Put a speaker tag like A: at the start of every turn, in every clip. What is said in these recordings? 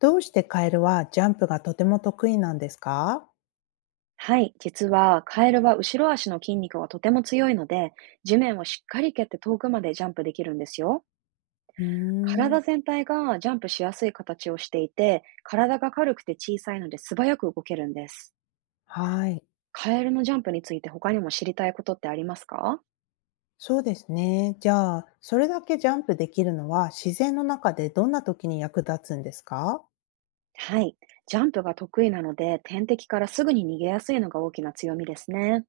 A: どうしてカエルはジャンプがとても得意なんですか？
B: はい、実はカエルは後ろ足の筋肉がとても強いので、地面をしっかり蹴って遠くまでジャンプできるんですよ。
A: うー
B: 体
A: ん、
B: 全体がジャンプしやすい形をしていて、体が軽くて小さいので素早く動けるんです。
A: はい。
B: カエルのジャンプについて他にも知りたいことってありますか？
A: そうですね。じゃあ、それだけジャンプできるのは自然の中でどんな時に役立つんですか？
B: はい。ジャンプが得意なので、天敵からすぐに逃げやすいのが大きな強みですね。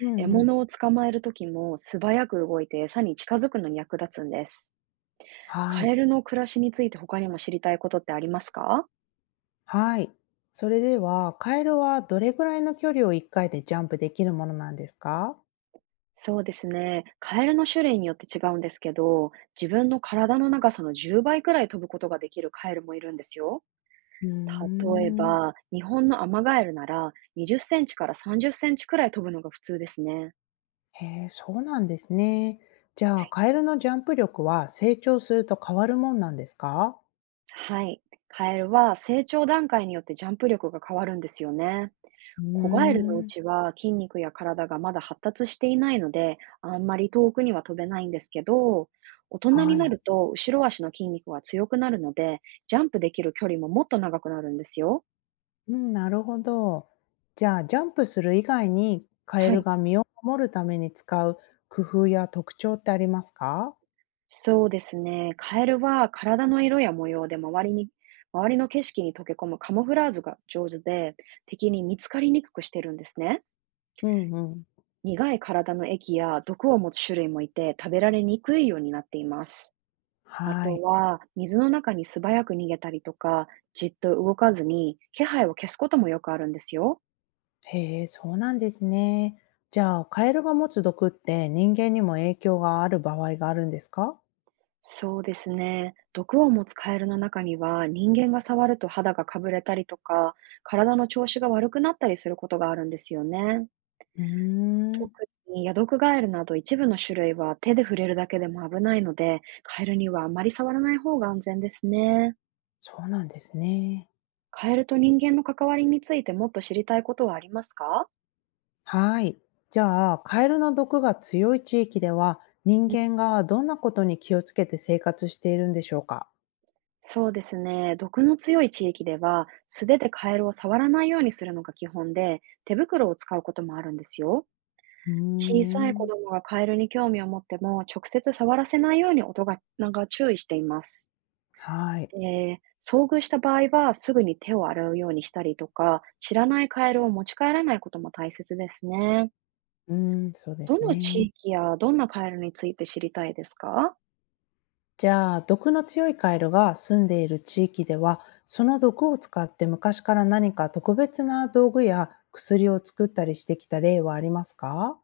A: うんう
B: 獲
A: ん。
B: 物を捕まえるときも素早く動いて餌に近づくのに役立つんです。
A: は
B: カ
A: い。
B: エルの暮らしについて他にも知りたいことってありますか？
A: はい。それでは、カエルはどれぐらいの距離を1回でジャンプできるものなんですか？
B: そうですね。カエルの種類によって違うんですけど、自分の体の長さの10倍くらい飛ぶことができるカエルもいるんですよ。
A: うー
B: 例え
A: ん、
B: ば、日本のアマガエルなら20センチから30センチくらい飛ぶのが普通ですね。
A: へえ、そうなんですね。じゃあ、カエルのジャンプ力は成長すると変わるもんなんですか？
B: はい。カエルは成長段階によってジャンプ力が変わるんですよね。
A: うー
B: 子ガエルのう
A: ん。
B: ちは筋肉や体がまだ発達していないので、あんまり遠くには飛べないんですけど、大人に
A: は
B: な
A: い。
B: ると後ろ足の筋肉が強くなるので、ジャンプできる距離ももっと長くなるんですよ。
A: うん、なるほど。じゃあ、ジャンプする以外にカエ
B: は
A: ル
B: い。
A: が身を守るために使う工夫や特徴ってありますか？
B: そうですね。カエルは体の色や模様で周りの景色に溶け込むカモフラーズが上手で、敵に見つかりにくくしてるんですね。
A: うんうん。
B: 苦い体の液や毒を持つ種類もいて、食べられにくいようになっています。あ
A: は
B: と
A: い。
B: は、水の中に素早く逃げたりとか、じっと動かずに気配を消すこともよくあるんですよ。
A: へえ、そうなんですね。じゃあ、カエルが持つ毒って人間にも影響がある場合があるんですか？
B: そうですね。毒を持つカエルの中には、人間が触ると肌がかぶれたりとか、体の調子が悪くなったりすることがあるんですよね。
A: うー
B: 特
A: ん、
B: にヤドクガエルなど一部の種類は手で触れるだけでも危ないので、カエルにはあまり触らない方が安全ですね。
A: そうなんですね。
B: カエルと人間の関わりについてもっと知りたいことはありますか？
A: はい。じゃあ、カエルの毒が強い地域では、人間がどんなことに気をつけて生活しているんでしょうか？
B: そうですね。毒の強い地域では、素手でカエルを触らないようにするのが基本で、手袋を使うこともあるんですよ。
A: うー
B: 小さい子
A: ん。
B: 供がカエルに興味を持っても、直接触らせないように大人が注意しています。
A: はい。
B: で、遭遇した場合は、すぐに手を洗うようにしたりとか、知らないカエルを持ち帰らないことも大切ですね。
A: うーん、そうで
B: ど
A: す
B: の地
A: ね。
B: 域やどんなカエルについて知りたいですか？
A: じゃあ、毒の強いカエルが住んでいる地域では、その毒を使って昔から何か特別な道具や薬を作ったりしてきた例はありますか？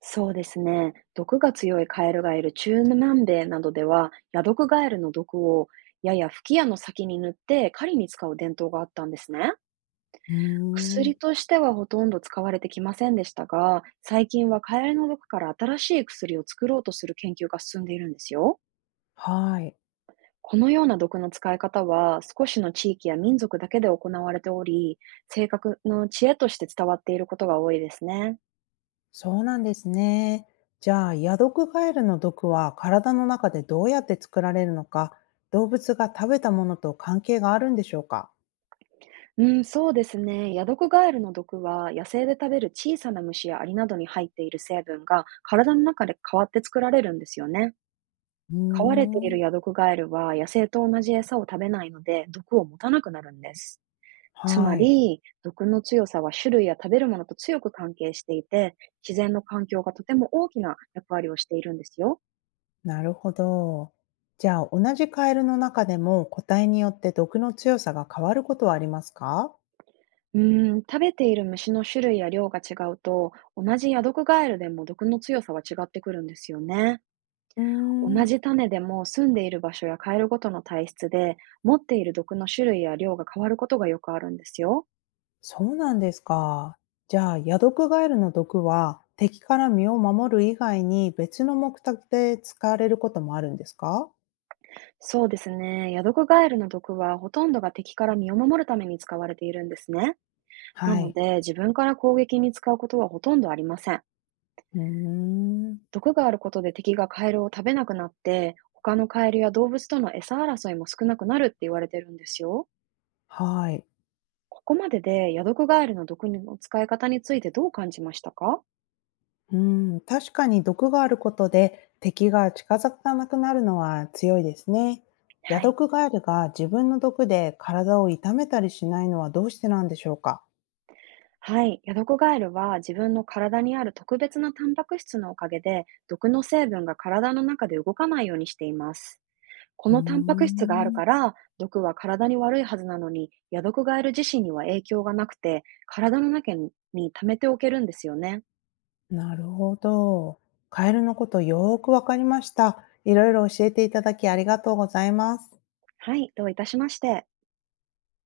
B: そうですね。毒が強いカエルがいる中南米などでは、ヤドクガエルの毒をや吹き矢の先に塗って狩りに使う伝統があったんですね。
A: うー
B: 薬
A: ん、
B: としてはほとんど使われてきませんでしたが、最近はカエルの毒から新しい薬を作ろうとする研究が進んでいるんですよ。
A: はい、
B: このような毒の使い方は少しの地域や民族だけで行われており、正確の知恵として伝わっていることが多いですね。
A: そうなんですね。じゃあ、ヤドクガエルの毒は体の中でどうやって作られるのか、動物が食べたものと関係があるんでしょうか？
B: うん、そうですね。ヤドコガエルの毒は、野生で食べる小さな虫やアリなどに入っている成分が、体の中で変わって作られるんですよね。
A: う
B: 飼われてい
A: ー
B: る
A: ん。
B: ヤドコガエルは、野生と同じ餌を食べないので、毒を持たなくなるんです。つま
A: はい。
B: り、毒の強さは種類や食べるものと強く関係していて、自然の環境がとても大きな役割をしているんですよ。
A: なるほど。じゃあ、同じカエルの中でも個体によって毒の強さが変わることはありますか？
B: うーん、食べている虫の種類や量が違うと、同じヤドクガエルでも毒の強さは違ってくるんですよね。
A: うー
B: 同
A: ん、
B: じ種でも住んでいる場所やカエルごとの体質で持っている毒の種類や量が変わることがよくあるんですよ。
A: そうなんですか。じゃあ、ヤドクガエルの毒は敵から身を守る以外に別の目的で使われることもあるんですか？
B: そうですね。ヤドカガエルの毒はほとんどが敵から身を守るために使われているんですね。な
A: は
B: の
A: い。
B: で自分から攻撃に使うことはほとんどありません。
A: うーん。
B: 毒があることで敵がカエルを食べなくなって他のカエルや動物との餌争いも少なくなるって言われてるんですよ。
A: はい。
B: ここまででヤドカガエルの毒の使い方についてどう感じましたか？
A: うん、確かに毒があることで敵が近づかなくなるのは強いですね。ヤ
B: は
A: ド
B: い。
A: クガエルが自分の毒で体を痛めたりしないのはどうしてなんでしょうか？
B: はい。ヤドコガエルは自分の体にある特別なタンパク質のおかげで、毒の成分が体の中で動かないようにしています。こ
A: うー
B: のタンパク質がある
A: ん、
B: から、毒は体に悪いはずなのに、ヤドコガエル自身には影響がなくて、体の中に溜めておけるんですよね。
A: なるほど。カエルのことよーくわかりました。いろいろ教えていただきありがとうございます。
B: はい。どういたしまして。